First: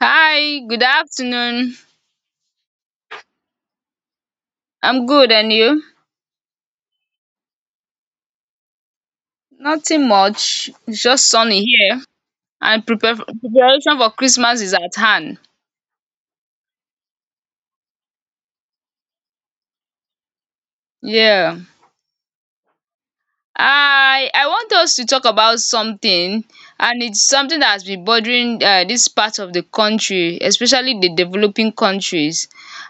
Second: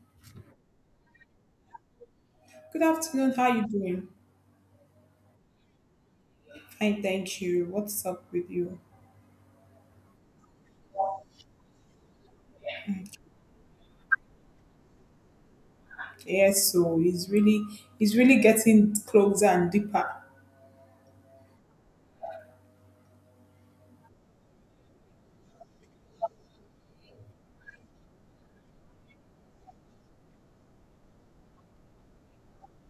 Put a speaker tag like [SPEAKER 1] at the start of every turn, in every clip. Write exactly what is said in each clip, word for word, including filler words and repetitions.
[SPEAKER 1] Hi, good afternoon.
[SPEAKER 2] Good afternoon. How you doing?
[SPEAKER 1] I'm good, and you?
[SPEAKER 2] Fine, thank you. What's up with you?
[SPEAKER 1] Nothing much. It's just sunny here, and prepare preparation for Christmas is at hand.
[SPEAKER 2] Yes, so it's really it's really getting closer and deeper.
[SPEAKER 1] Yeah. I I want us to talk about something, and it's something that has been bothering uh, this part of the country, especially the developing countries.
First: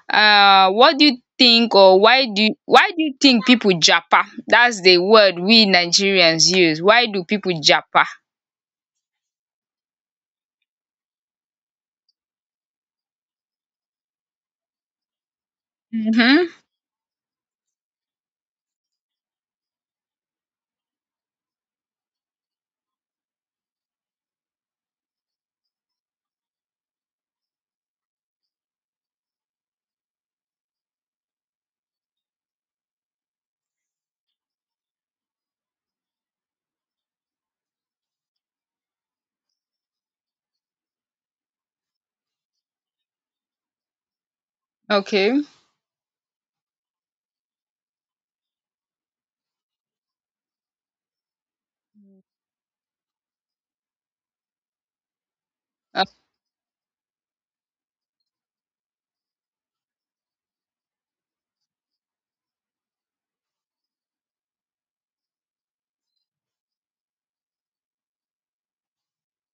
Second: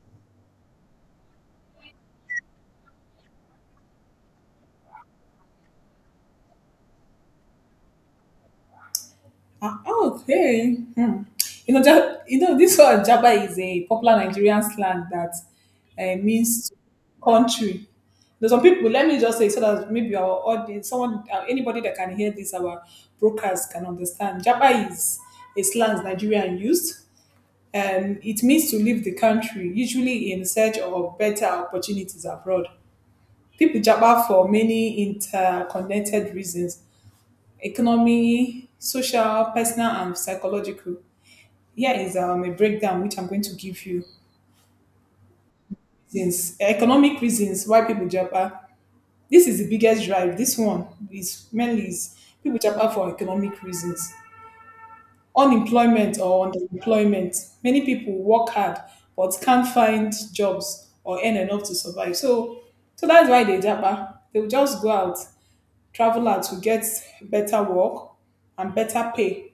[SPEAKER 1] Uh, what do you think, or why do why do you think people japa? That's the word we Nigerians use. Why do people japa?
[SPEAKER 2] Ah, okay. Hmm. You know, Ja- you know this word Jaba is a popular Nigerian slang that uh,
[SPEAKER 1] Mm-hmm.
[SPEAKER 2] means country. There's some people. Let me just say so that maybe our audience, someone, uh, anybody that can hear this, our brokers can understand. Jaba is a slang Nigerian used, and it means to leave the country, usually in search of better opportunities abroad. People japa for many interconnected reasons: economy, social, personal, and psychological. Here is um, a breakdown which I'm going to give you.
[SPEAKER 1] Okay.
[SPEAKER 2] Since economic reasons why people japa, this is the biggest drive. This one is mainly is people japa for economic reasons.
[SPEAKER 1] Uh,
[SPEAKER 2] Unemployment or underemployment. Many people work hard but can't find jobs or earn enough to survive. So, so that's why they japa. They will just go out, travel out to get better work and better pay.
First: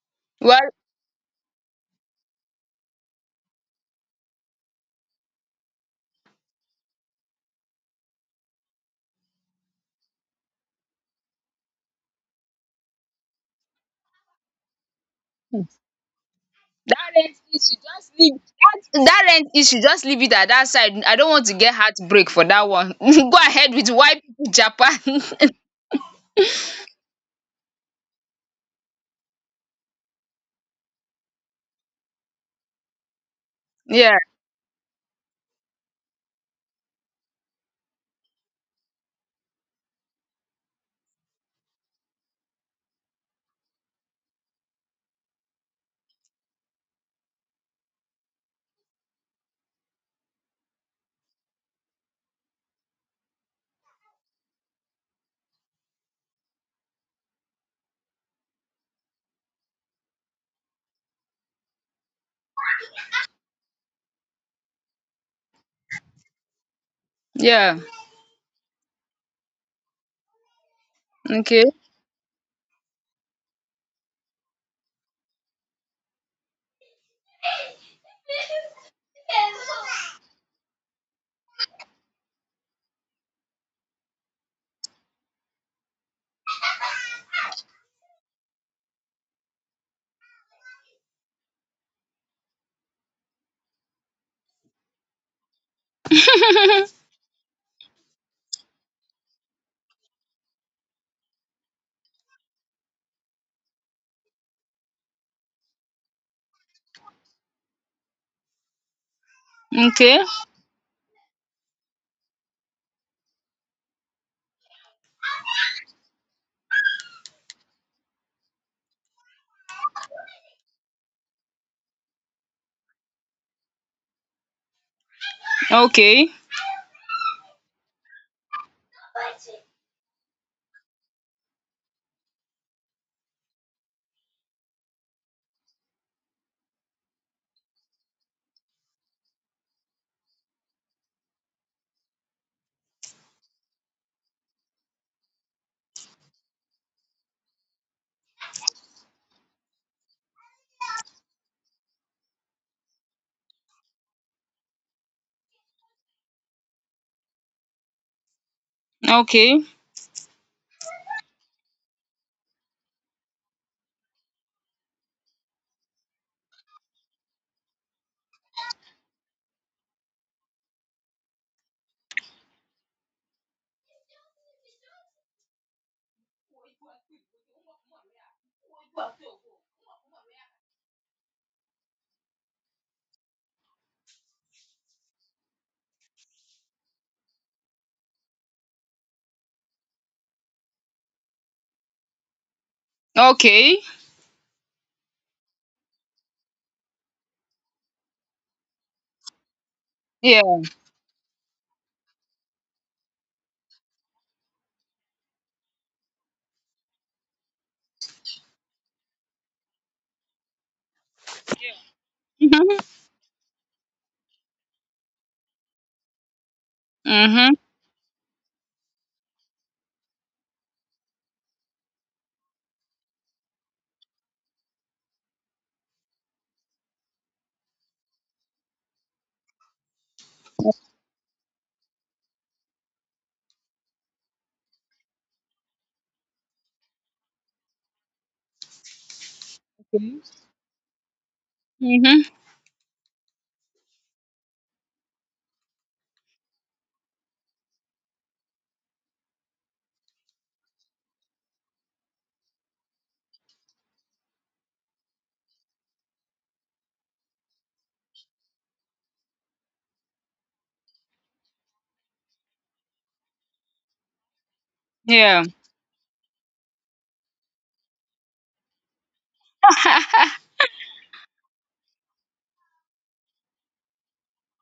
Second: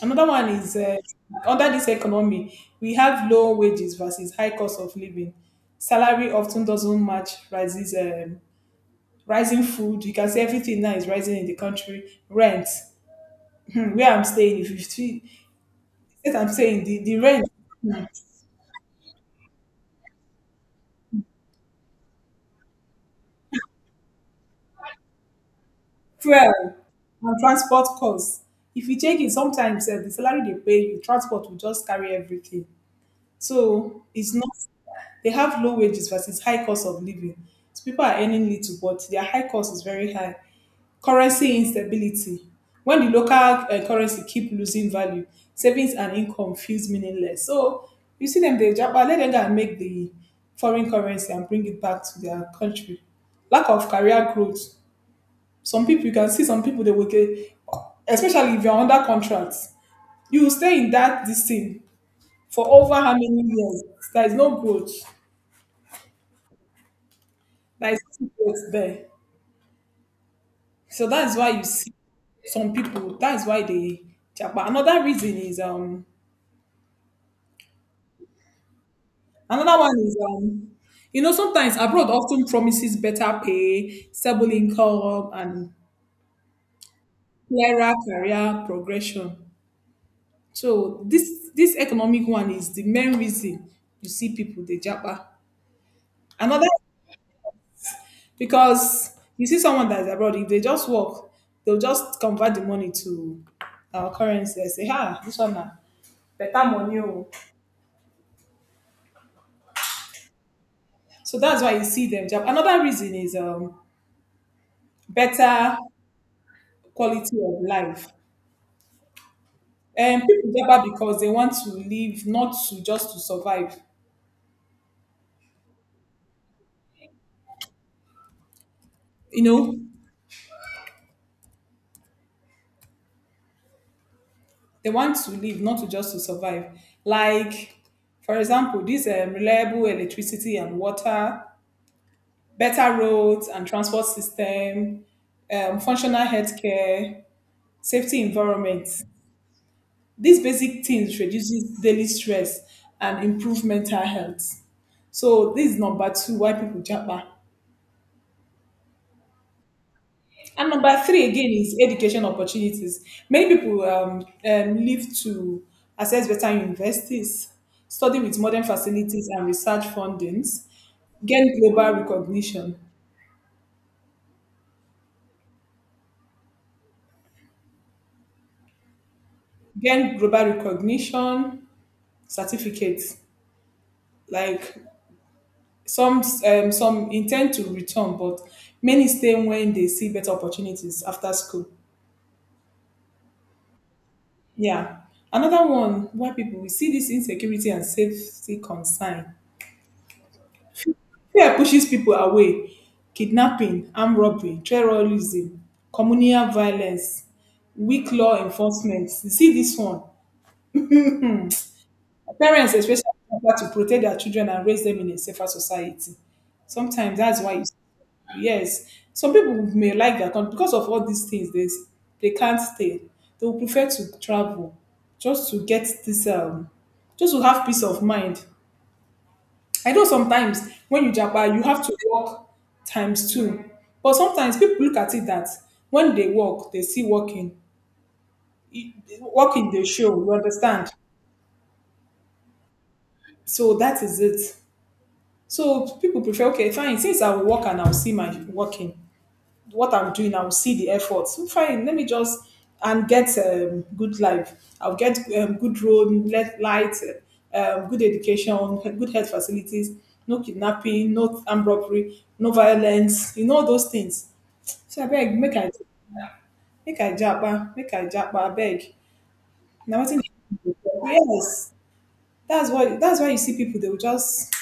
[SPEAKER 2] Another one
[SPEAKER 1] well,
[SPEAKER 2] is uh, under this economy, we have low wages versus high cost of living. Salary often doesn't match rises, um, rising food. You can see everything now is rising in the country. Rent, hmm, where I'm staying, if you feel. Yes, I'm saying the,
[SPEAKER 1] That
[SPEAKER 2] the
[SPEAKER 1] rent
[SPEAKER 2] rent,
[SPEAKER 1] issue
[SPEAKER 2] mm,
[SPEAKER 1] just leave that that rent issue just leave it at that side. I don't want to get heartbreak for that one. Go ahead with why people Japan.
[SPEAKER 2] fuel, and transport costs. If you take it, sometimes uh, the salary they pay you, transport will just carry everything. So
[SPEAKER 1] Yeah,
[SPEAKER 2] it's not, they have low wages versus high cost of living. So people are earning little, but their high cost is very high. Currency instability. When the local um currency keep losing value, savings and income feels meaningless. So you see them, they japa, let them go and make the foreign currency and bring it back to their country. Lack of career growth. Some people, you can see some people, they will get, especially if you're under contract, you will stay in that this thing for over how many years? There is no growth.
[SPEAKER 1] yeah.
[SPEAKER 2] There is no growth there. So that's why you
[SPEAKER 1] Okay.
[SPEAKER 2] see some people, that's why they japa. Another reason is um Another one is, um, you know, sometimes abroad often promises better pay, stable income, and clearer career progression. So this this economic one is the main reason you see people they japa. Another, because you see someone that's abroad, if they just work, they'll just convert the money to our currency and say, "Ah, this one now better money, oh."
[SPEAKER 1] Okay.
[SPEAKER 2] So that's why you see them jump. Another reason is um better quality of life. Um, people japa because they want to live, not to just to survive.
[SPEAKER 1] Okay.
[SPEAKER 2] You know, they want to live, not to just to survive. Like, for example, this um, reliable electricity and water, better roads and transport system, um, functional healthcare, safety environment. These basic things reduces daily stress and improve mental health. So this is number two why people japa.
[SPEAKER 1] Okay.
[SPEAKER 2] And number three again is education opportunities. Many people um, um, live to access better universities, study with modern facilities and research fundings, gain global recognition, gain global recognition certificates. Like some um, some intend to return, but many stay when they see better opportunities after school.
[SPEAKER 1] Okay.
[SPEAKER 2] Yeah. Another one why people we see this insecurity and safety concern.
[SPEAKER 1] Yeah.
[SPEAKER 2] Fear pushes people away. Kidnapping, armed robbery, terrorism, communal violence, weak law enforcement. You see this one. Parents
[SPEAKER 1] Mhm.
[SPEAKER 2] especially have to protect their children and raise them in a safer society. Sometimes that's why,
[SPEAKER 1] Mhm.
[SPEAKER 2] you, see- Yes, some people may like their country, because of all these things They they can't stay. They will prefer to travel just to get this um, just to have peace of mind. I know sometimes when you japa, you have to work times two. But sometimes people look at it that when they work, they see working. E- Working, they show, you understand?
[SPEAKER 1] Mhm.
[SPEAKER 2] So that is it. So people prefer, okay, fine, since I will work and I'll see my working, what I'm doing, I will see the effort. So fine, let me just and get um, good life. I'll get um, good road, let light, uh, um, good education, good health facilities, no kidnapping, no armed robbery, no violence. You know those things. So I beg,
[SPEAKER 1] Yeah.
[SPEAKER 2] make I make I japa, make I japa, I beg. Now what?
[SPEAKER 1] Ha.
[SPEAKER 2] Yes, that's why that's why you see people, they will just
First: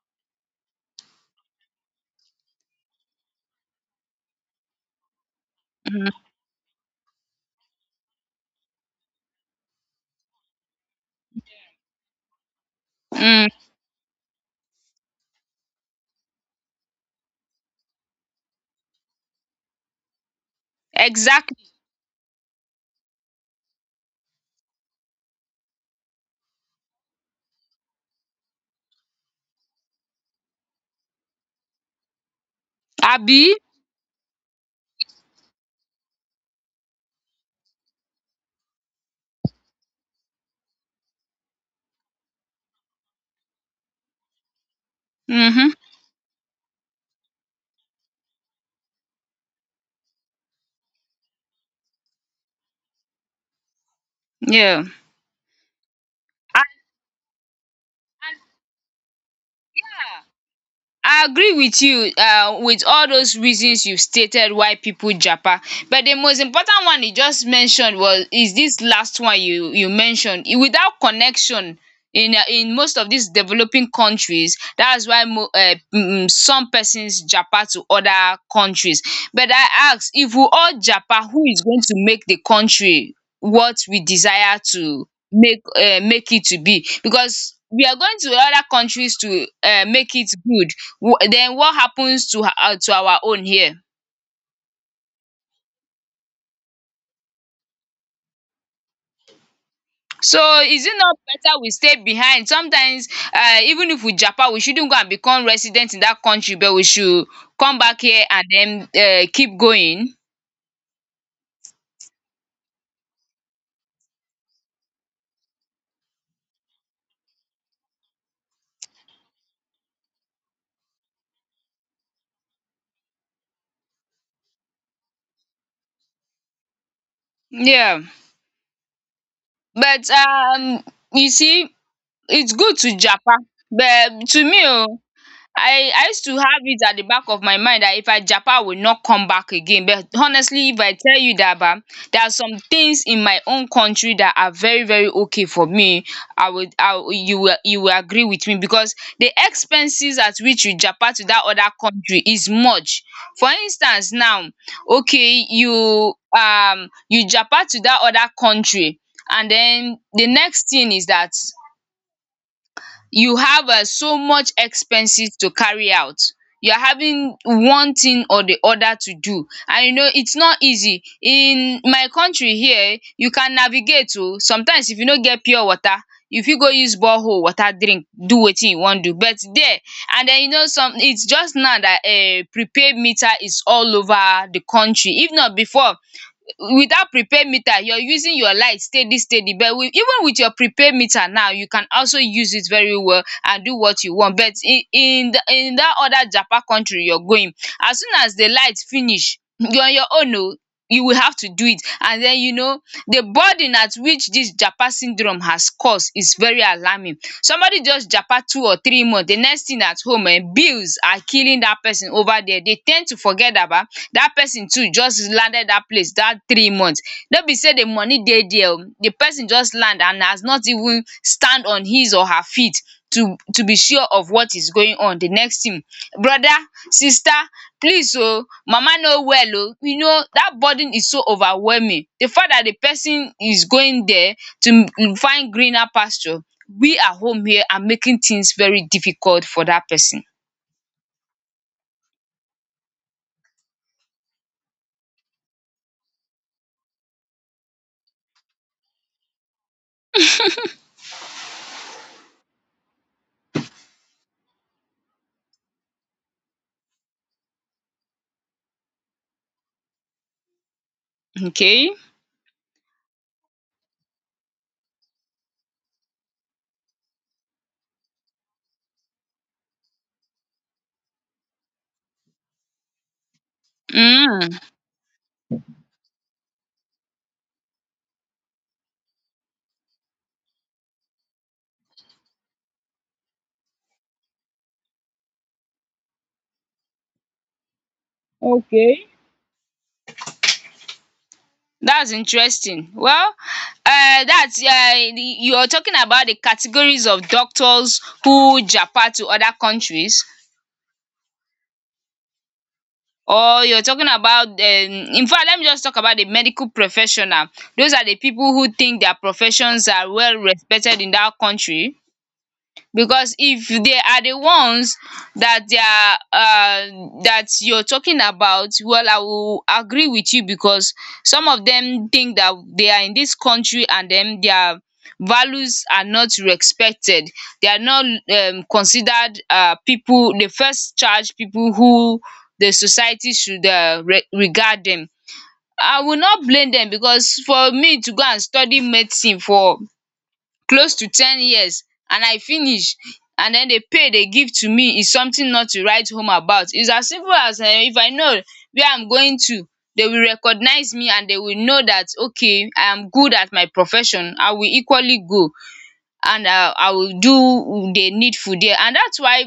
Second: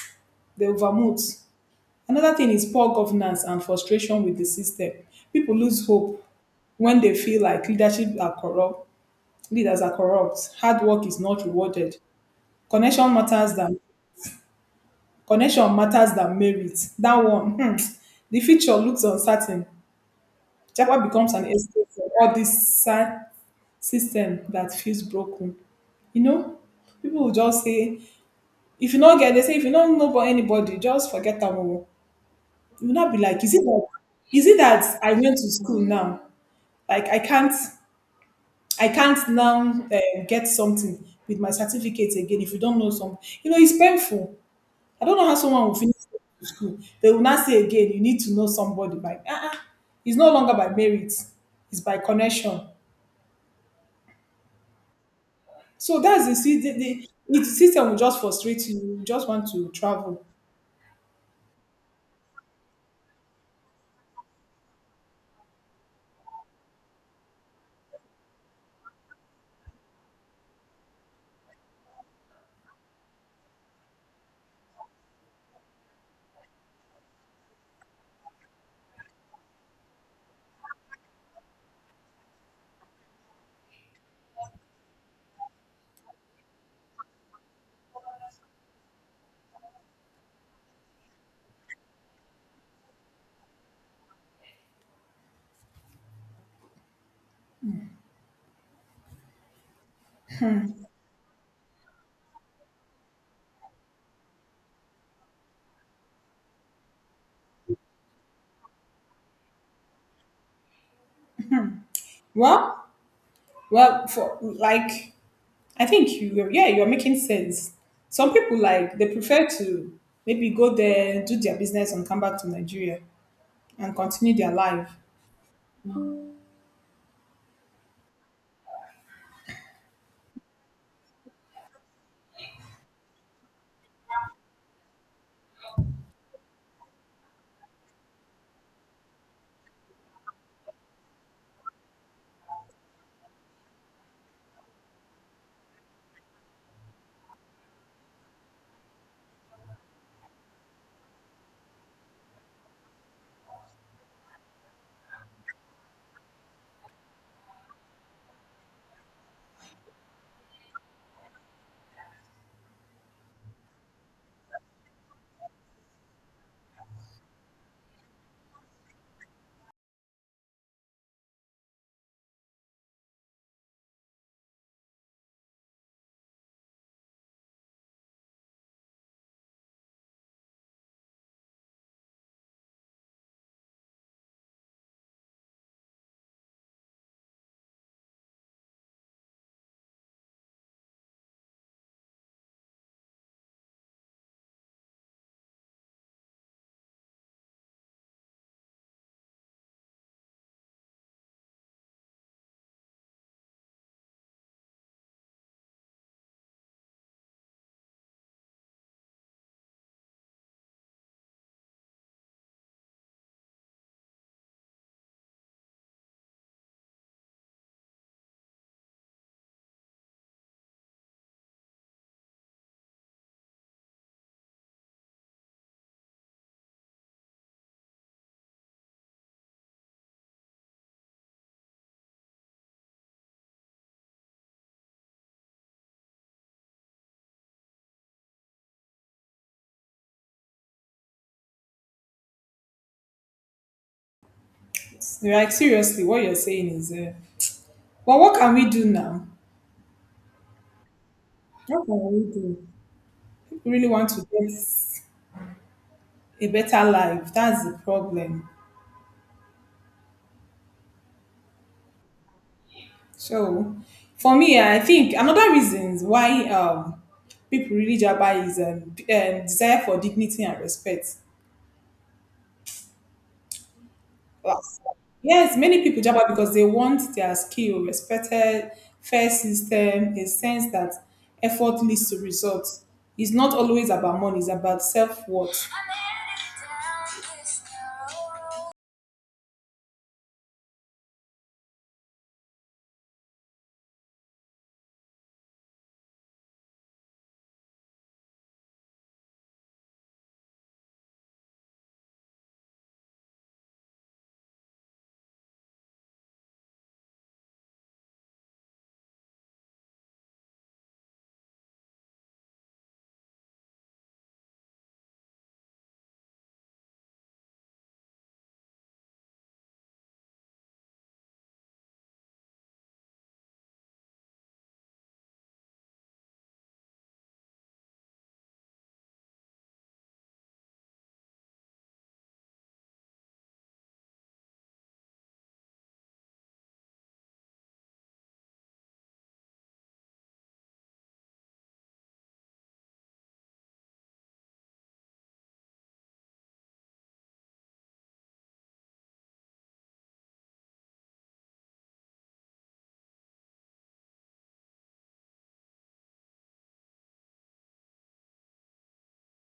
[SPEAKER 2] they overmote. Another thing is poor governance and frustration with the system. People lose
[SPEAKER 1] Mhm.
[SPEAKER 2] hope when they feel like leadership are corrupt, leaders are corrupt, hard work is not rewarded. Connection
[SPEAKER 1] Mm.
[SPEAKER 2] matters than connection matters than merit. That one, hmm, the future looks uncertain. Japa becomes an
[SPEAKER 1] Exactly.
[SPEAKER 2] escape from all this si- system that feels broken. You know, people will just say, if you don't get, they say, "If you don't know about anybody, just forget them all." You will not be like, is
[SPEAKER 1] Abi.
[SPEAKER 2] it that, is it that I went to school now? Like I can't. I can't now uh, get something with my certificate again if you don't know something. You know, it's painful. I don't know how someone
[SPEAKER 1] Mhm.
[SPEAKER 2] will finish school. They will not say again, you need to know somebody by, uh-uh. It's no longer by merit, it's by connection.
[SPEAKER 1] Yeah. And,
[SPEAKER 2] So that's the, see, the, the, the system will just frustrate you. You just want to travel.
[SPEAKER 1] and I agree with you um with all those reasons you stated why people japa, but the most important one you just mentioned was is this last one you you mentioned, I- without connection in um in most of these developing countries. That's why mo um um some persons japa to other countries, but I ask, if we all japa, who is going to make the country what we desire to make um make it to be, because we are going to other countries to um make it good? Then what happens to um to our own here? So is it not better we stay behind? Sometimes um even if we japa we shouldn't go and become resident in that country, but we should come back here and then um keep going.
[SPEAKER 2] Well, well, for like, I think you, yeah, you're making sense. Some people like, they prefer to maybe go there, do their business and come back to Nigeria and continue their life.
[SPEAKER 1] Yeah. But um you see, it's good to japa, but to me o, I I used to have it at the back of my mind that if I japa I will not come back again. But honestly, if I tell you that ba, there are some things in my own country that are very very okay for me. I would I would you will you will agree with me, because the expenses at which you japa to that other country is much. For instance now, okay, you um you japa to that other country, and den the next thing is that you have um so much expenses to carry out. You're having one thing or the other to do, and you know it's not easy. In my country here you can navigate to sometimes. If you no get pure water, you fit go use borehole water drink, do wetin you wan do. But there, and then you know, some it's just now that um prepaid meter is all over the country. If not, before, without prepaid meter, you're using your light steady steady. But with, even with your prepaid meter now, you can also use it very well and do what you want. But in in the, in that other japa country you're going, as soon as the light finish you're on your own oh. You will have to do it. And then you know, the burden at which this japa syndrome has caused is very alarming. Somebody just japa two or three months, the next thing, at home um bills are killing that person over there. They tend to forget about dat person too, just landed dat place dat three months. No be sey the money dey there oo, the person just land and has not even stand on his or her feet to to be sure of what is going on. The next thing, brother, sister, please oo, mama no well oo. You know dat burden is so overwhelming. The fact that the person is going there to find greener pasture, we at home here are making things very difficult for dat person.
[SPEAKER 2] Like seriously, what you're saying is, uh, well, what can we do now? What can we do? People really want to get a better life, that's the problem.
[SPEAKER 1] Okay.
[SPEAKER 2] So, for me, I think another reasons why um people really jabber is um, d- um desire for dignity and respect.
[SPEAKER 1] um
[SPEAKER 2] Like, yes, many people jabber because they want their skill respected, fair system, a sense that effort leads to results. It's not always about money, it's about self worth.
[SPEAKER 1] okay. That's interesting. Well, uh, that's uh, the- you're talking about the categories of doctors who japa to other countries, or you're talking about um in fact, let me just talk about the medical professional. Those are the people who think their professions are well respected in that country, because if they are the ones that they are um that you're talking about, well, i will agree with you, because some of them think that they are in this country and then their values are not respected. They are not um considered um people, the first charge people who the society should um regard them. I will not blame them, because for me to go and study medicine for close to ten years, and I finish, and den the pay dey give to me is something not to write home about. It's as simple as um if I know where I'm going to, they will recognize me and they will know that okay, I am good at my profession, I will equally go, and I I will do the needful there. And that's why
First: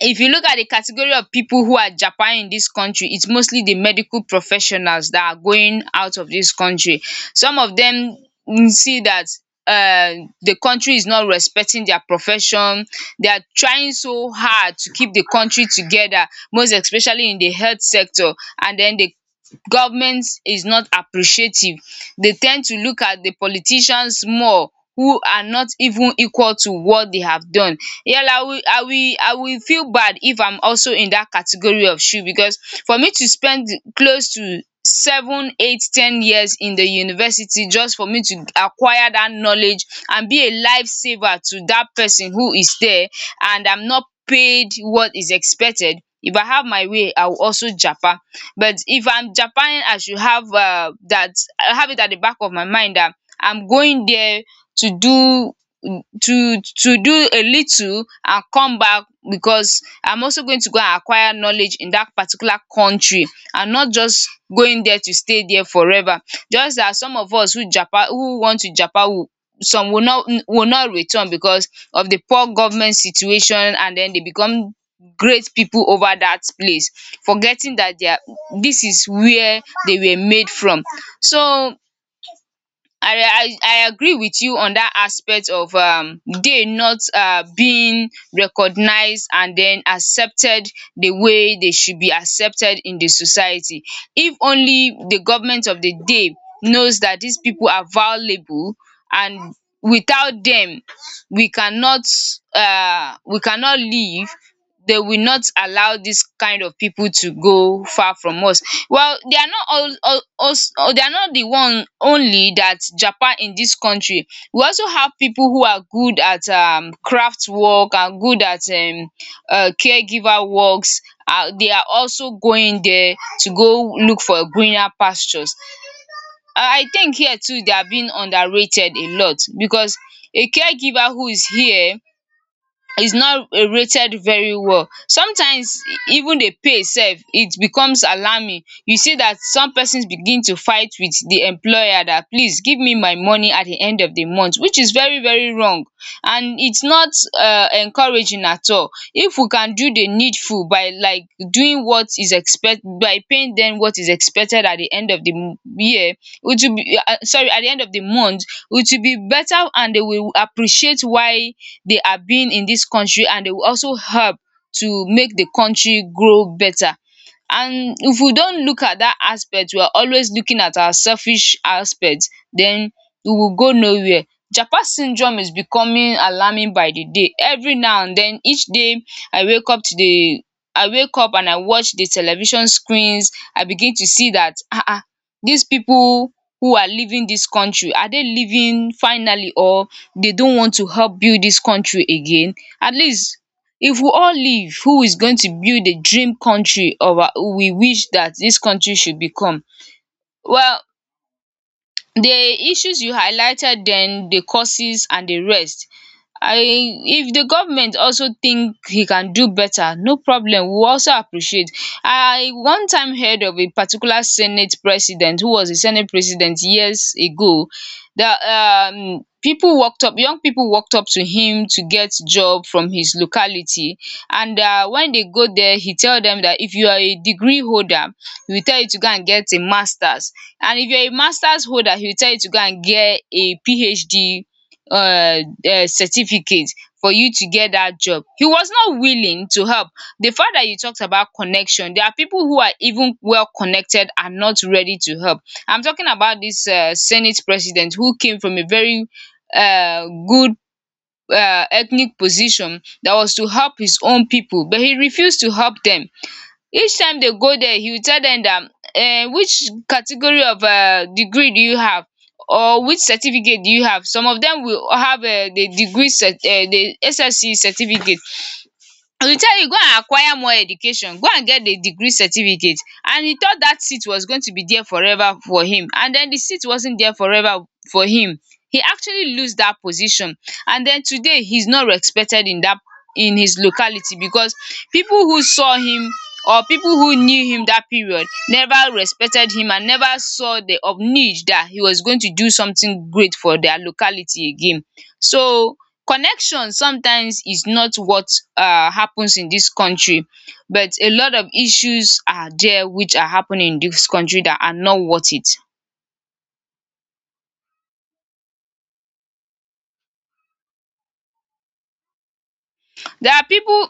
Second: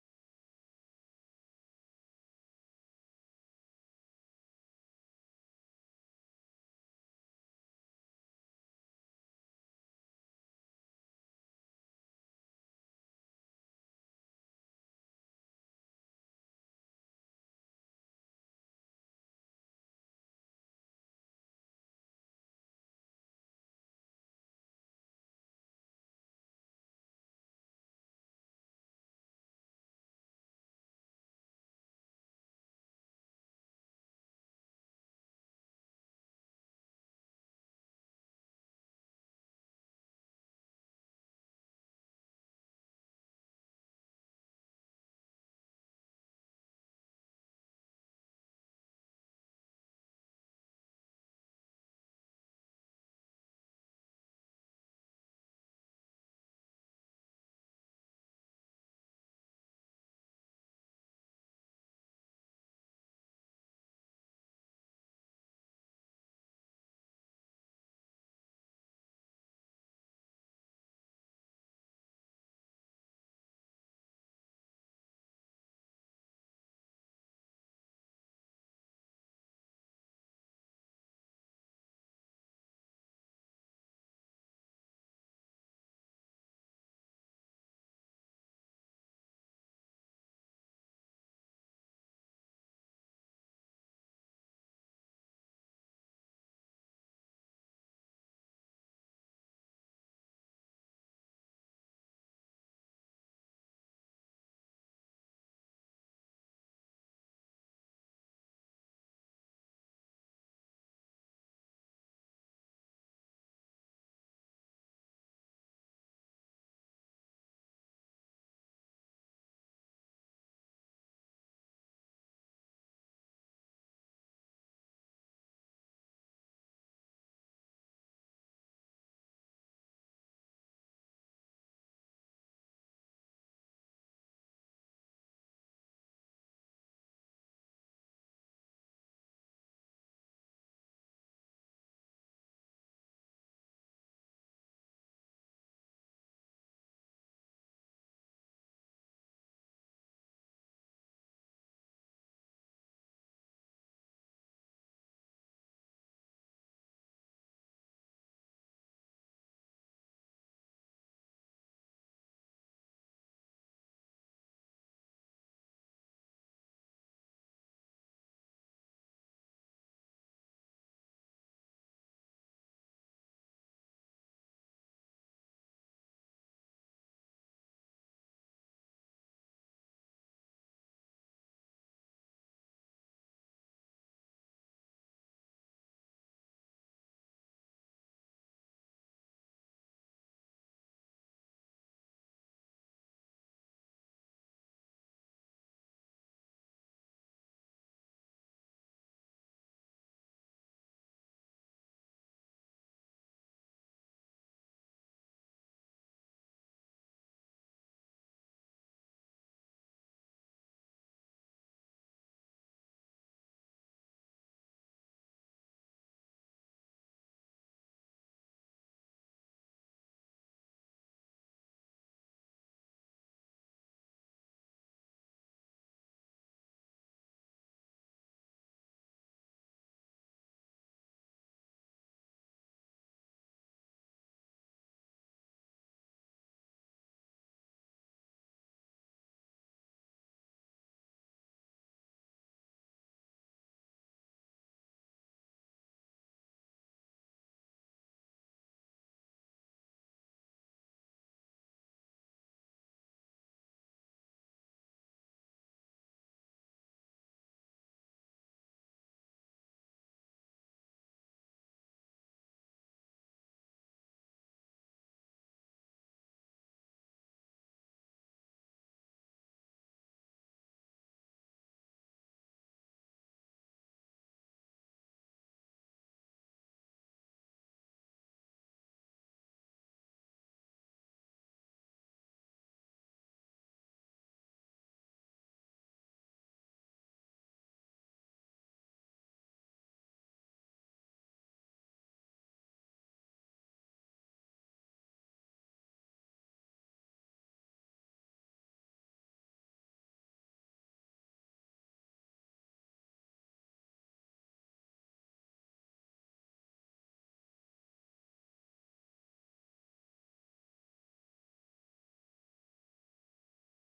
[SPEAKER 1] if you look at the category of people who are Japan in this country, it's mostly the medical professionals that are going out of this country. Some of dem see that um the country is not respecting their profession. They are trying so hard to keep the country together, most especially in the health sector, and then they government is not appreciative. They tend to look at the politicians more, who are not even equal to what they have done. Well, I will I will I will feel bad if I'm also in that category of shoe, because for me to spend close to seven, eight, ten years in the university just for me to acquire that knowledge and be a life saver to that person who is there, and I'm not paid what is expected. If I have my way I will also japa, but if I'm japaing I should have uh that, I have it at the back of my mind dat I'm going there to do to to do a little and come back, because I'm also going to go and acquire knowledge in that particular country, and not just going there to stay there forever. Just as some of us who japa, who want to japa will, some will not will not return because of the poor government situation, and then they become great people over that place, forgetting that they are, this is where they were made from. So I I I agree with you on that aspect of um they not um being recognized and then accepted the way they should be accepted in the society. If only the government of the day knows that these people are valuable, and without them we cannot um we cannot live, they will not allow this kind of people to go far from us. Well, they are not all, all, also, they are not the one only that Japan in this country. We also have people who are good at um, craft work, and good at um, uh, caregiver works. Uh, they are also going there to go look for greener pastures. I I think here too they are being underrated a lot, because a caregiver who is here is not uh, rated very well. Sometimes even the pay sef, it becomes alarming. You see that some persons begin to fight with the employer, That please give me my money at the end of the month, which is very very wrong, and it's not um encouraging at all. If we can do the needful by, like, doing what is expect, by paying dem what is expected at the end of the m- year, it will be, uh, sorry, at the end of the month, it will be better, and they will appreciate why they are being in this country, and they will also help to make the country grow better. And if we don't look at that aspect, we are always looking at our selfish aspect, then we will go nowhere. Japa syndrome is becoming alarming by the day. Every now and then, each day I wake up to the I wake up and I watch the television screens. I begin to see that um these people who are leaving this country, are they leaving finally, or they don't want to help build this country again? At least, if we all leave, who is going to build the dream country of, we wish that this country should become. Well, the issues you highlighted then, the causes and the rest. I If the government also think he can do better, no problem, we also appreciate. I one time heard of a particular senate president who was a senate president years ago, that um people walked up young people walked up to him to get job from his locality, and um when they go there he tell them that if you are a degree holder, he will tell you to go and get a masters, and if you're a master's holder, he will tell you to go and get a PhD uh, uh, certificate for you to get that job. He was not willing to help. The fact that you talked about connection, there are people who are even well connected and not ready to help. I'm talking about this uh, Senate president who came from a very uh, good uh, ethnic position that was to help his own people, but he refused to help them. Each time they go there, he will tell them that um which category of um degree do you have or which certificate do you have. Some of them will have um the degree cert um the S S C certificate. Dey tell you go and acquire more education, go and get a degree certificate, and he thought that seat was going to be there forever for him, and den the seat wasn't there forever for him. He actually lose that position, and den today he's not respected in that, in his locality, because people who saw him or people who knew him that period never respected him and never saw the of need that he was going to do something great for their locality again. So connection sometimes is not what um happens in this country, but a lot of issues are there which are happening in this country that are not worth it. There are people,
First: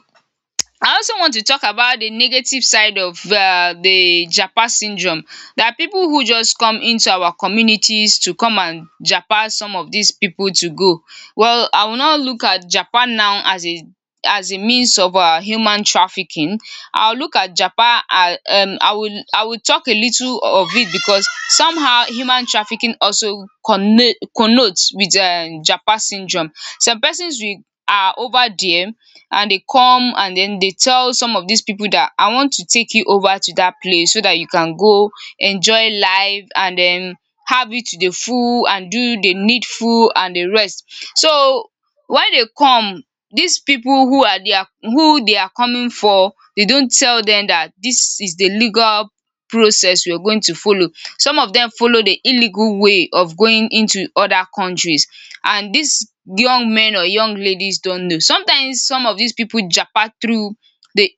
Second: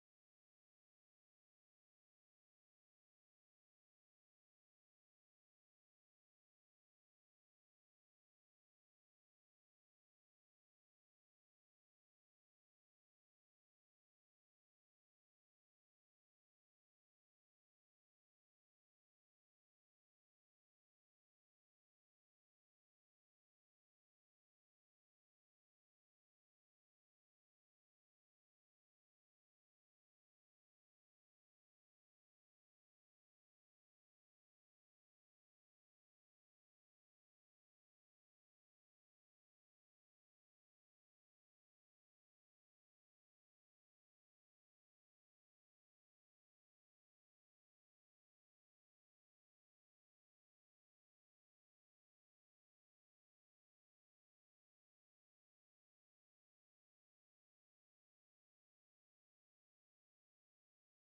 [SPEAKER 1] I also want to talk about the negative side of um the japa syndrome. There are people who just come into our communities to come and japa some of these people to go. Well, I will not look at japa now as a, as a means of um human trafficking. I will look at japa as um I will, I will talk a little of it because somehow human trafficking also connote connote with um japa syndrome. Some persons we are over there, and they come and then they tell some of these people that I want to take you over to that place so that you can go enjoy life and then have it to the full and do the needful and the rest. So when they come, these people who are, they are who they are coming for, they don't tell them that this is the legal process we are going to follow. Some of them follow the illegal way of going into other countries, and these young men or young ladies don't know. Sometimes some of these people japa through the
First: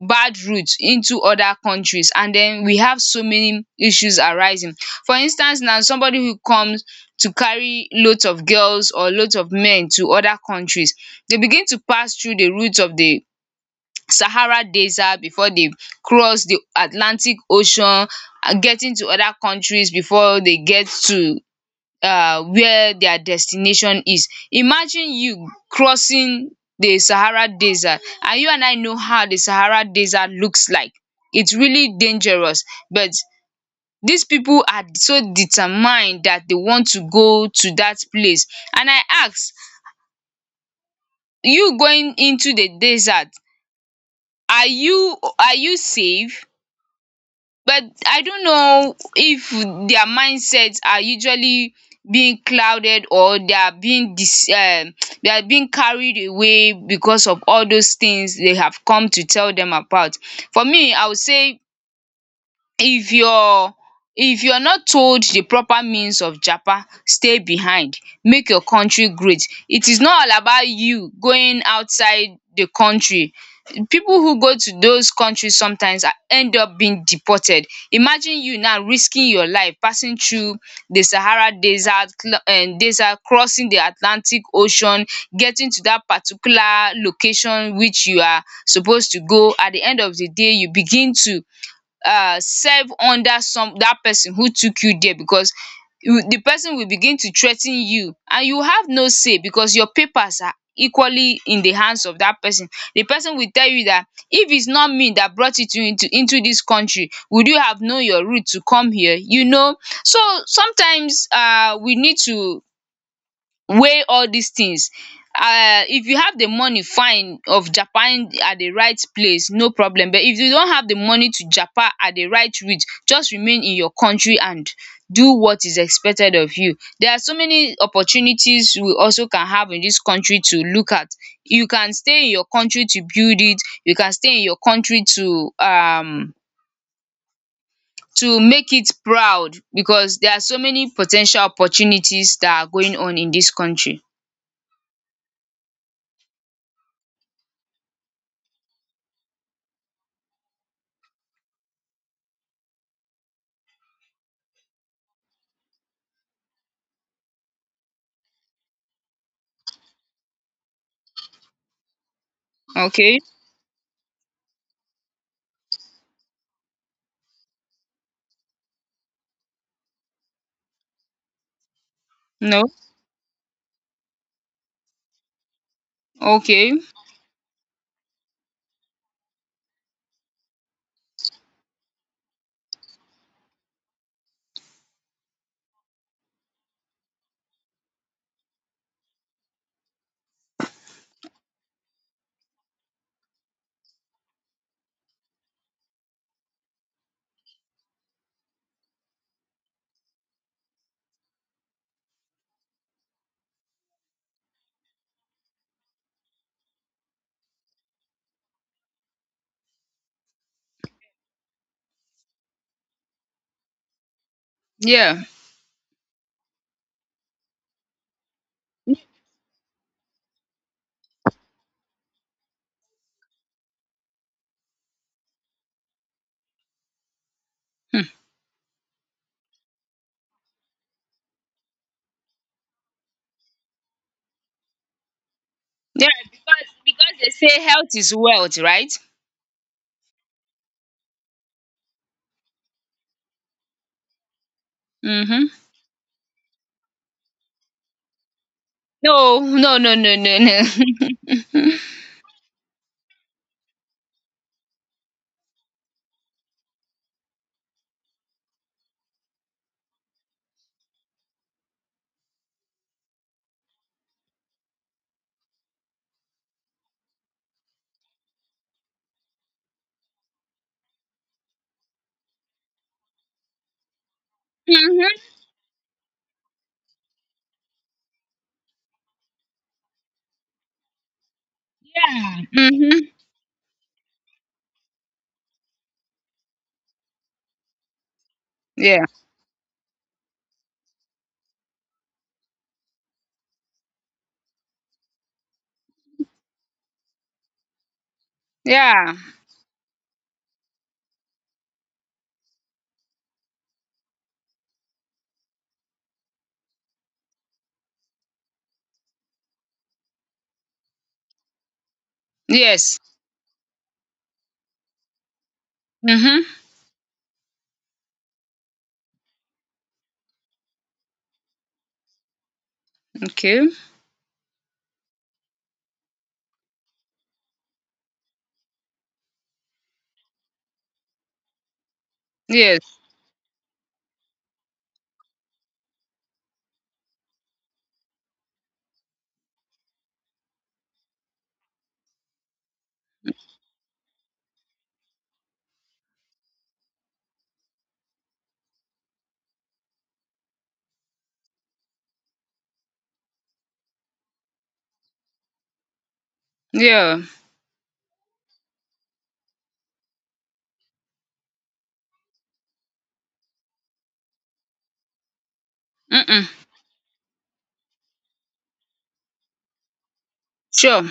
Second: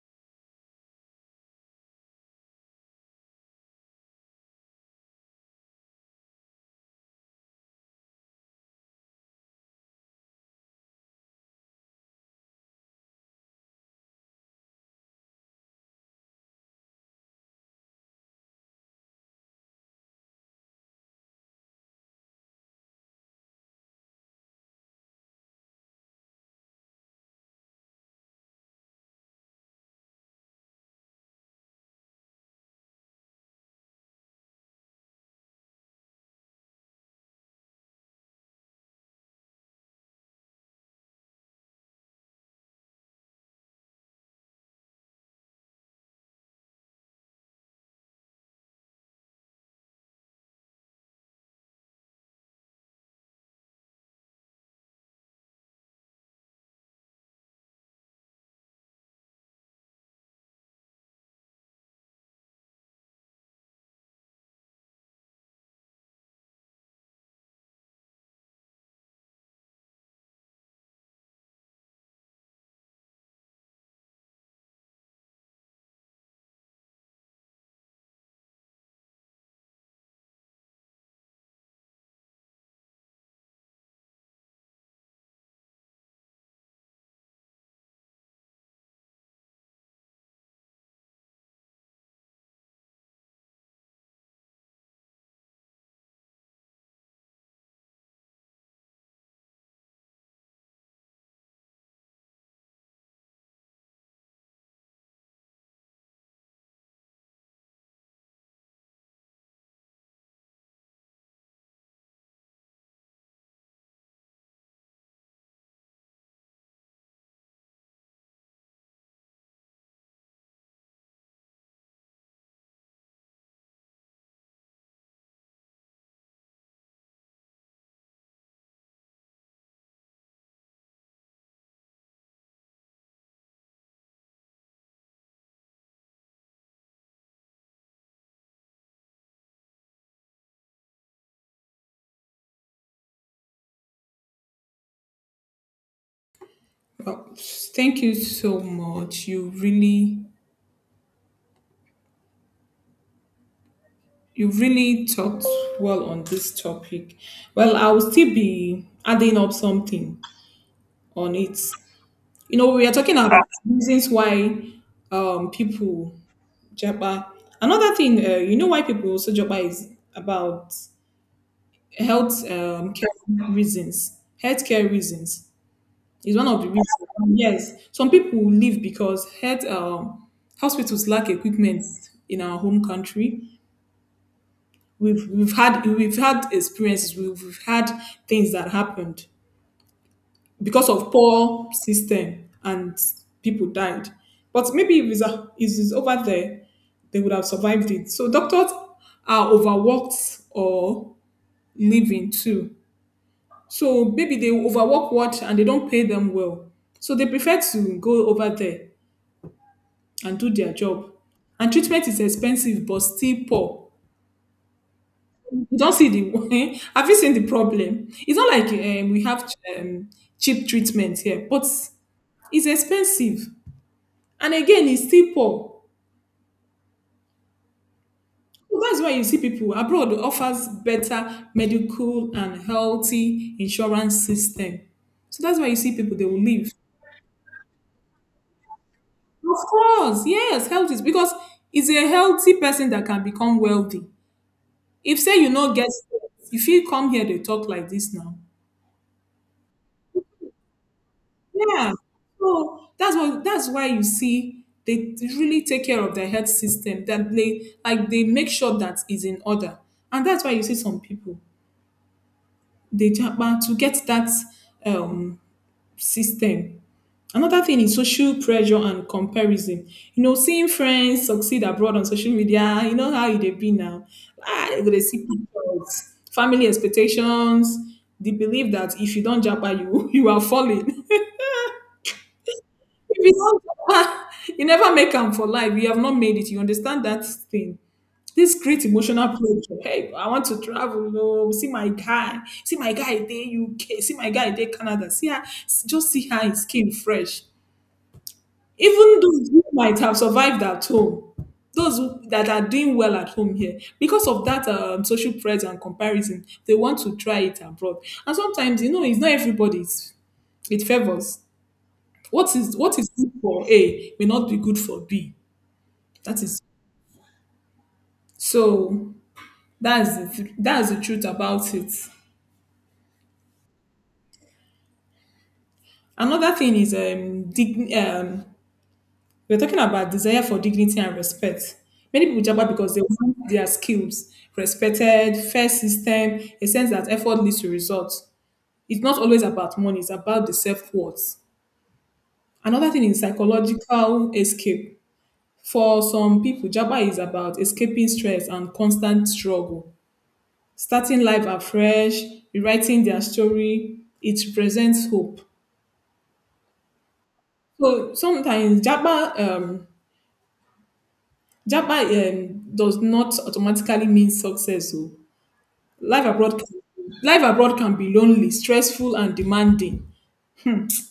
[SPEAKER 1] bad route into other countries, and then we have so many issues arising. For instance now, somebody who comes to carry loads of girls or loads of men to other countries. They begin to pass through the route of the Sahara desert before they cross the Atlantic ocean and getting to other countries before they get to uh, where their destination is. Imagine you crossing the Sahara desert, and you and I know how the Sahara desert looks like. It's really dangerous, but these people are so determined that they want to go to that place. And I ask, you going into the desert, are you are you safe? But I don't know if their mindsets are usually being clouded, or they are being dis um they are being carried away because of all those things they have come to tell them about. For me, I would say, if your, if you're not told the proper means of japa, stay behind, make your country great. It is not all about you going outside the country. People who go to those countries sometimes are end up being deported. Imagine you now risking your life passing through the Sahara desert, um desert, crossing the Atlantic ocean, getting to that particular location which you are supposed to go. At the end of the day, you begin to uh, serve under some, that person who took you there, because you, the person will begin to threaten you, and you have no say because your papers are equally in the hands of that person. The person will tell you that if it's not me that brought you to into into this country, would you have known your route to come here, you know? So sometimes um we need to weigh all these things. Um if you have the money, fine, of japan at the right place, no problem. But if you don't have the money to Japan at the right reach, just remain in your country and do what is expected of you. There are so many opportunities we also can have in this country to look at. You can stay in your country to build it, you can stay in your country to um to make it proud, because there are so many potential opportunities that are going on in this country.
[SPEAKER 2] Well, thank you so much. You really, you really talked well on this topic. Well, I will still be adding up something on it. You know, we are talking
[SPEAKER 1] Okay.
[SPEAKER 2] about reasons why um people jabba. Another thing, uh, you know, why people also jabba is about health
[SPEAKER 1] No?
[SPEAKER 2] um care reasons, healthcare reasons is one of the
[SPEAKER 1] Okay.
[SPEAKER 2] reasons. Yes, some people leave because health um hospitals lack equipment in our home country. We've we've had we've had experiences, we've, we've had things that happened because of poor system and people died, but maybe if it's, a, if it's over there they would have survived it. So doctors are overworked or living too, so maybe they overwork what and they don't pay them well, so they prefer to go over there and do their job. And treatment is expensive but still poor.
[SPEAKER 1] Yeah.
[SPEAKER 2] You don't see the have you seen the problem? It's not like um, we have um, cheap treatment here, but it's expensive, and again, it's still poor.
[SPEAKER 1] Hmm.
[SPEAKER 2] So that's why you see people abroad offers better medical and healthy insurance system. So that's why you see
[SPEAKER 1] Yeah,
[SPEAKER 2] people they will
[SPEAKER 1] because
[SPEAKER 2] leave.
[SPEAKER 1] because they say health is wealth, right?
[SPEAKER 2] Of course, yes, health is because it's a healthy person that can become wealthy. If say
[SPEAKER 1] Mhm.
[SPEAKER 2] you not get, if you come here, they talk like this now.
[SPEAKER 1] No, no, no, no, no, no.
[SPEAKER 2] Yeah. So that's what that's why you see they really take care of their health system. That they like they make sure that is in order, and that's why you see some people they jump out to get that um system. Another thing is social pressure and comparison. You know, seeing friends succeed abroad on social media, you know how it they be now. Ah, you go dey
[SPEAKER 1] Mhm.
[SPEAKER 2] see pictures, family expectations, the belief that if you don't jump you you are falling.
[SPEAKER 1] Mhm.
[SPEAKER 2] If you don you never make them for life, you have not made it, you understand that thing. This create
[SPEAKER 1] Yeah.
[SPEAKER 2] emotional pressure. Hey, I want to travel oh, see my guy, see my guy there. U K, see my guy there, Canada, see her. Just see how his skin fresh.
[SPEAKER 1] Yeah.
[SPEAKER 2] Even those who might have survived at home, those who that are doing well at home here, because of that um, social pressure and comparison, they want to try it abroad. And sometimes, you know, it's not everybody's, it favors. What is
[SPEAKER 1] Yes.
[SPEAKER 2] what is good for A may not be good for B. That
[SPEAKER 1] Mhm.
[SPEAKER 2] is so. That's the th- that's the truth about it.
[SPEAKER 1] Okay.
[SPEAKER 2] Another thing is um, dig- um we're talking about desire for dignity and respect. Many people jabber
[SPEAKER 1] Yes.
[SPEAKER 2] because they want their skills respected, fair system, a sense that effort leads to results. It's not always about money; it's about the self worth. Another thing is psychological escape. For some people, Jabba is about escaping stress and constant struggle, starting life afresh, rewriting their story. It presents hope.
[SPEAKER 1] Yeah.
[SPEAKER 2] So sometimes Japa um, Japa um, does not automatically mean success. So life
[SPEAKER 1] Mm.
[SPEAKER 2] abroad, can, life abroad can be lonely, stressful, and demanding.
[SPEAKER 1] Sure.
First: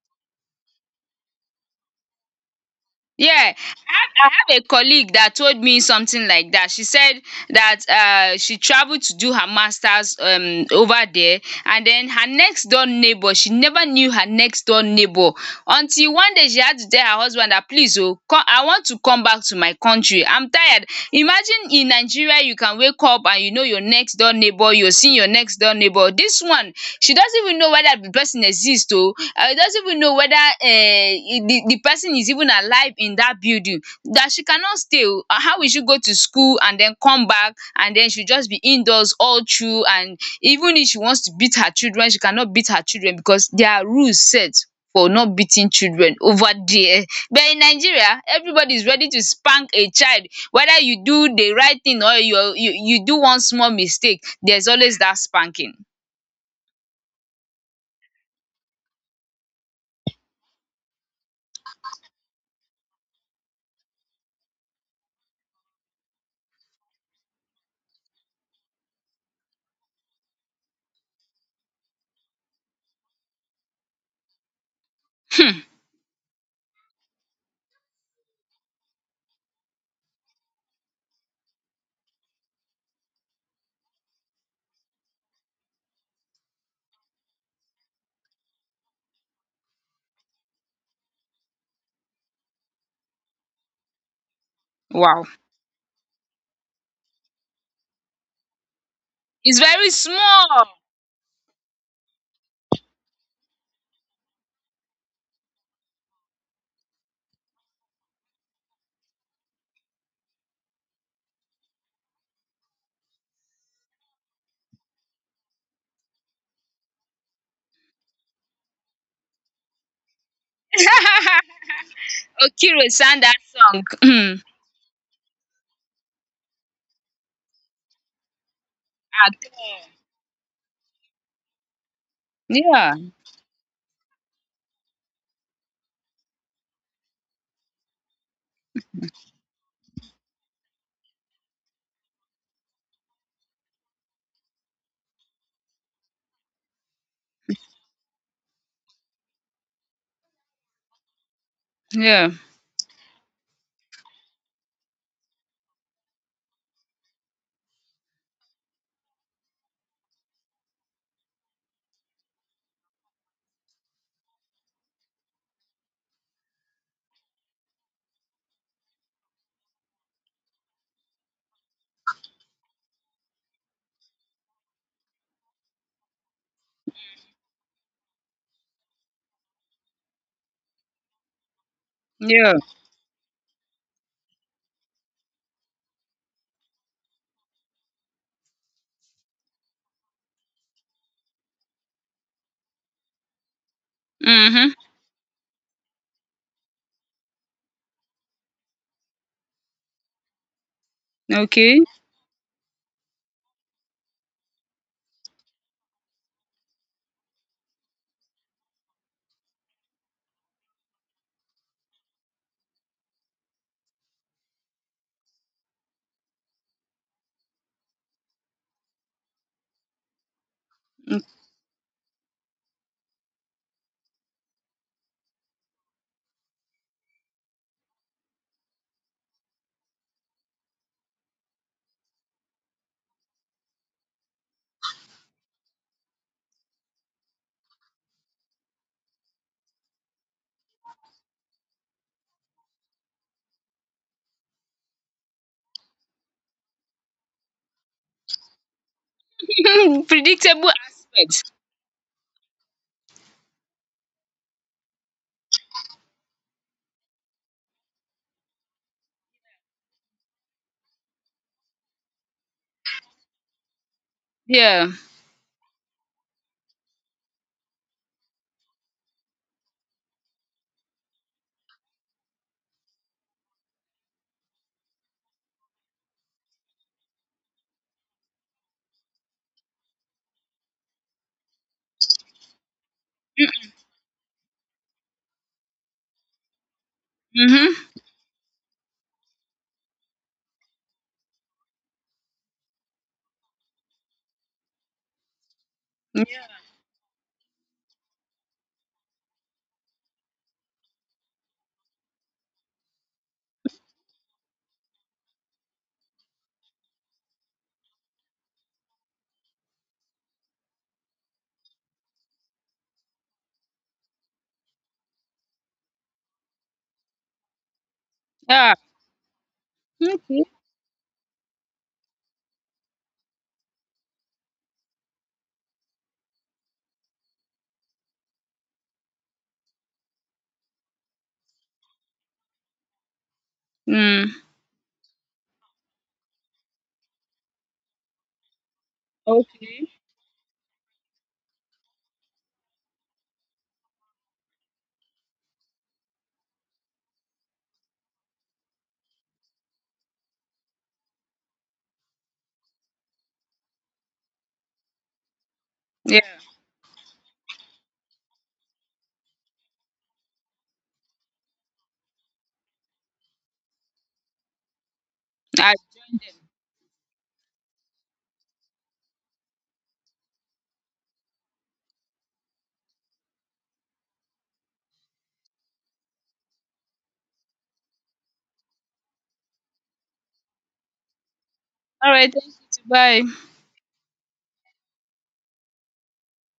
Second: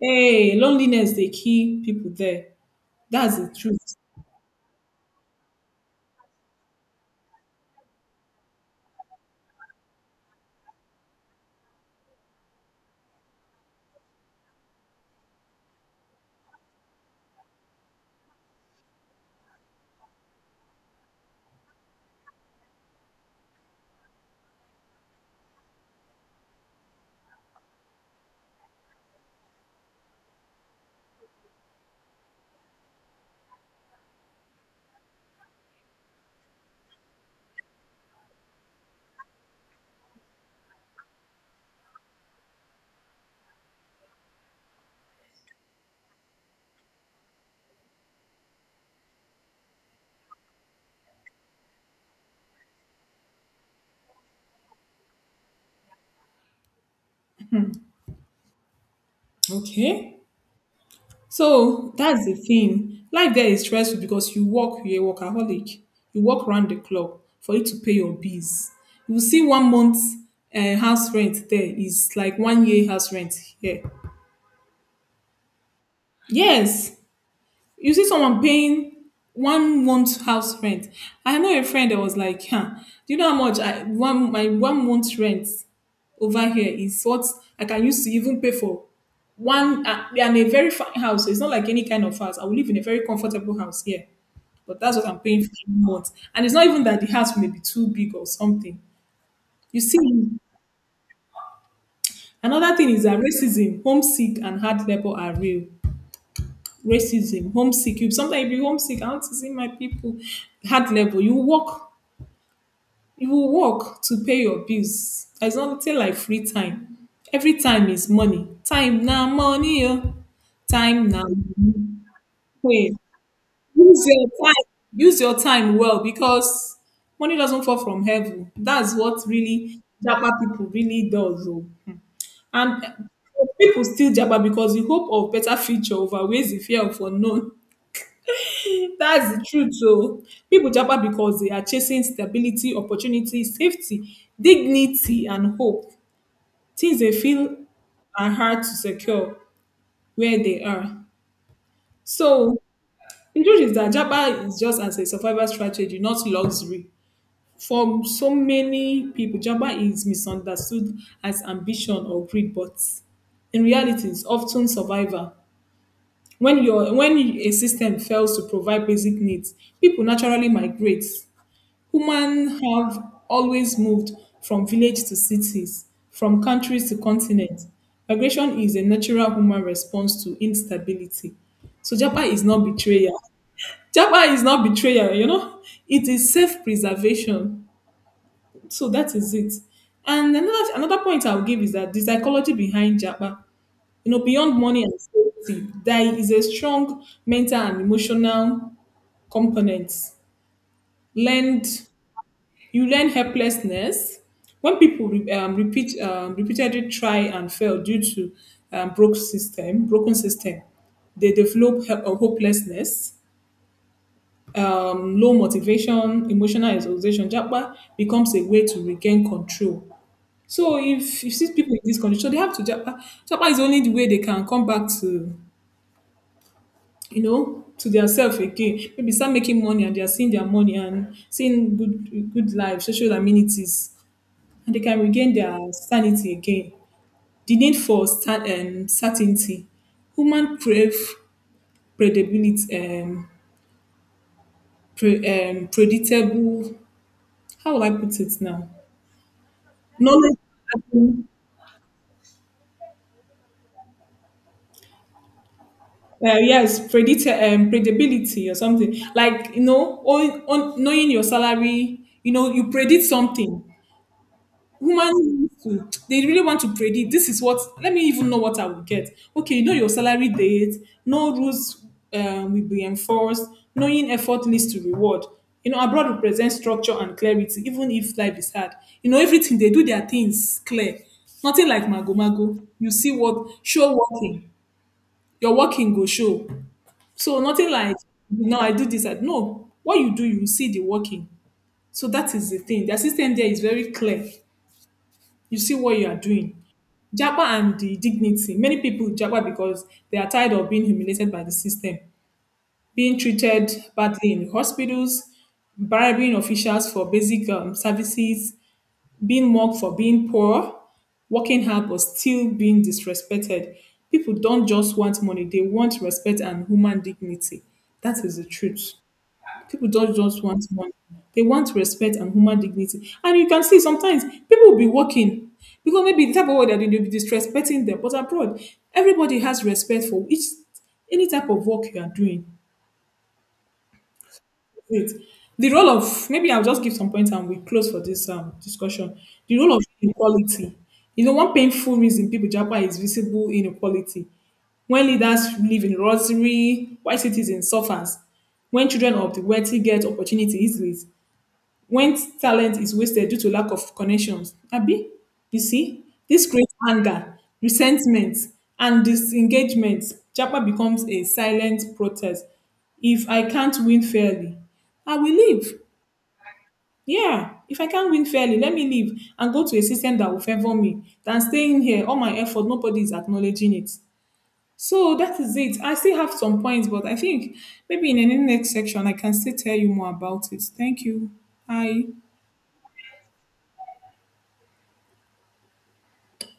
[SPEAKER 2] Hey, loneliness they kill people there. That's the
[SPEAKER 1] Yeah.
[SPEAKER 2] truth.
[SPEAKER 1] Have a colleague that told me something like that. She said that uh, she traveled to do her masters um, over there, and then her next door neighbor, she never knew her next door neighbor until one day she had to tell her husband that please oh, co- I want to come back to my country. I'm tired. Imagine in Nigeria, you can wake up and you know your next door neighbor, you're seeing your next door neighbor. This one, she doesn't even know whether the person exists, oh, uh, doesn't even know whether uh, the, the person is even alive in that building, that she cannot stay o. Ah, how will she go to school and then come back, and then she just be indoors all through. And even if she wants to beat her children, she cannot beat her children because there are rules set for not beating children over there. But in Nigeria, everybody is ready to spank a child. Whether you do the right thing or you you you do one small mistake, there's always that spanking.
[SPEAKER 2] Okay. So that's the thing. Life there is stressful because you work, you're a workaholic. You work round the clock for you to pay your bills. You will see one month uh, house rent there is like one year house rent here.
[SPEAKER 1] um
[SPEAKER 2] Yes, you see someone paying one month house rent. I know a friend that was like, huh, do you know how much I one my one month rent over here is what I can use to even pay for one, uh, and a very fine house. It's not like any kind of house. I will live in a very comfortable house here. But that's what I'm
[SPEAKER 1] wow,
[SPEAKER 2] paying for a month. And it's not even that the house may be too big or something.
[SPEAKER 1] it's
[SPEAKER 2] You
[SPEAKER 1] very
[SPEAKER 2] see,
[SPEAKER 1] small.
[SPEAKER 2] another thing is that racism, homesick, and hard labor are real. Racism, homesick. You sometimes you be homesick. I want to see my people. Hard labor. You work. You will work to pay your bills. There's nothing like free time. Every time is money. Time now money. oh. Time now.
[SPEAKER 1] Okiro
[SPEAKER 2] Hey,
[SPEAKER 1] sang that song.
[SPEAKER 2] Use your time. Use your time well because money doesn't fall from heaven. That's what really Japa people really does. oh. And eh,
[SPEAKER 1] Yeah.
[SPEAKER 2] people still Japa because the hope of better future outweighs the fear of unknown. That's the truth. So people Japa because they are chasing stability, opportunity, safety, dignity, and hope. Things they feel are hard to secure where they are.
[SPEAKER 1] Yeah.
[SPEAKER 2] So the truth is that Japa is just as a survival strategy, not luxury. For so many people, Java is misunderstood as ambition or greed, but in reality, it's often survival. When your when a system fails to provide basic needs, people naturally migrate. Humans have always moved from village to cities, from countries to continents. Migration is a natural human response to instability. So Japa is
[SPEAKER 1] Yeah.
[SPEAKER 2] not betrayal. Japa is not betrayal, you know. It is self-preservation. So that is it. And another another point I'll give is that the psychology behind Japa, you know, beyond
[SPEAKER 1] Mhm.
[SPEAKER 2] money and safety, there is a strong mental and emotional component. Learned,
[SPEAKER 1] Okay.
[SPEAKER 2] you learn helplessness when people re- um, repeat um, repeatedly try and fail due to um, broke system, broken system. They develop he- uh, hopelessness, um, low motivation, emotional exhaustion. Japa becomes a way to regain control. So if you see people in this condition, they have to japa. Japa is only the way they can come back to, you know, to their self again. Maybe start making money and they are seeing their money and seeing good good life, social amenities, and they can regain their sanity again. The need for sta- um, certainty. Human crave predictability, um, pre- um, predictable. How will I put it now?
[SPEAKER 1] Mm.
[SPEAKER 2] Knowledge.
[SPEAKER 1] Predictable aspects.
[SPEAKER 2] uh, yes predict um, predictability, or something like, you know, on, on knowing your salary, you know, you predict something.
[SPEAKER 1] Yeah.
[SPEAKER 2] Woman to, they really want to predict. This is what, let me even know what i will get. Okay, you know your salary date. No rules um, will be enforced. Knowing effort leads to reward, you know. Abroad represents structure and clarity, even if life is hard. You know everything they do, their things clear. Nothing like mago mago. You see what
[SPEAKER 1] Mm,
[SPEAKER 2] show working. Your working go show. So nothing
[SPEAKER 1] mhm.
[SPEAKER 2] like, no, I do this. I, no, what you do, you see the working. So that is the thing. The system there is very clear. You see what you are doing. Japa and the dignity. Many people Japa because they are tired of being humiliated by the system, being treated badly in hospitals, bribing officials for basic um, services, being mocked for being poor, working hard but still being disrespected. People don't just want money, they want respect and human dignity. That is the
[SPEAKER 1] Yeah.
[SPEAKER 2] truth. People don't just
[SPEAKER 1] Okay.
[SPEAKER 2] want money. They want respect and human dignity. And you can see sometimes people will be working because maybe the type of work they're doing, they'll be disrespecting them. But abroad, everybody has respect for each any type of work you are doing.
[SPEAKER 1] Mm.
[SPEAKER 2] Wait, The role of maybe I'll just give some points and we close for this um, discussion. The role
[SPEAKER 1] Okay.
[SPEAKER 2] of inequality. You know, one painful reason people Japan is visible inequality, when leaders live in luxury, white citizens suffers, when children of the wealthy get opportunity easily, when talent is wasted due to lack of connections. Abi, you see,
[SPEAKER 1] Yeah.
[SPEAKER 2] this creates anger, resentment, and disengagement. Japa becomes a silent protest. If I can't win fairly, I will
[SPEAKER 1] I.
[SPEAKER 2] leave. Yeah, if I can't win fairly, let me leave and go to a system that will favor me than staying here. All my effort, nobody is acknowledging it. So that is it. I still have some points, but I think maybe in any next section I can still tell you more about it. Thank you. Bye.
[SPEAKER 1] Alright, thank you. Bye.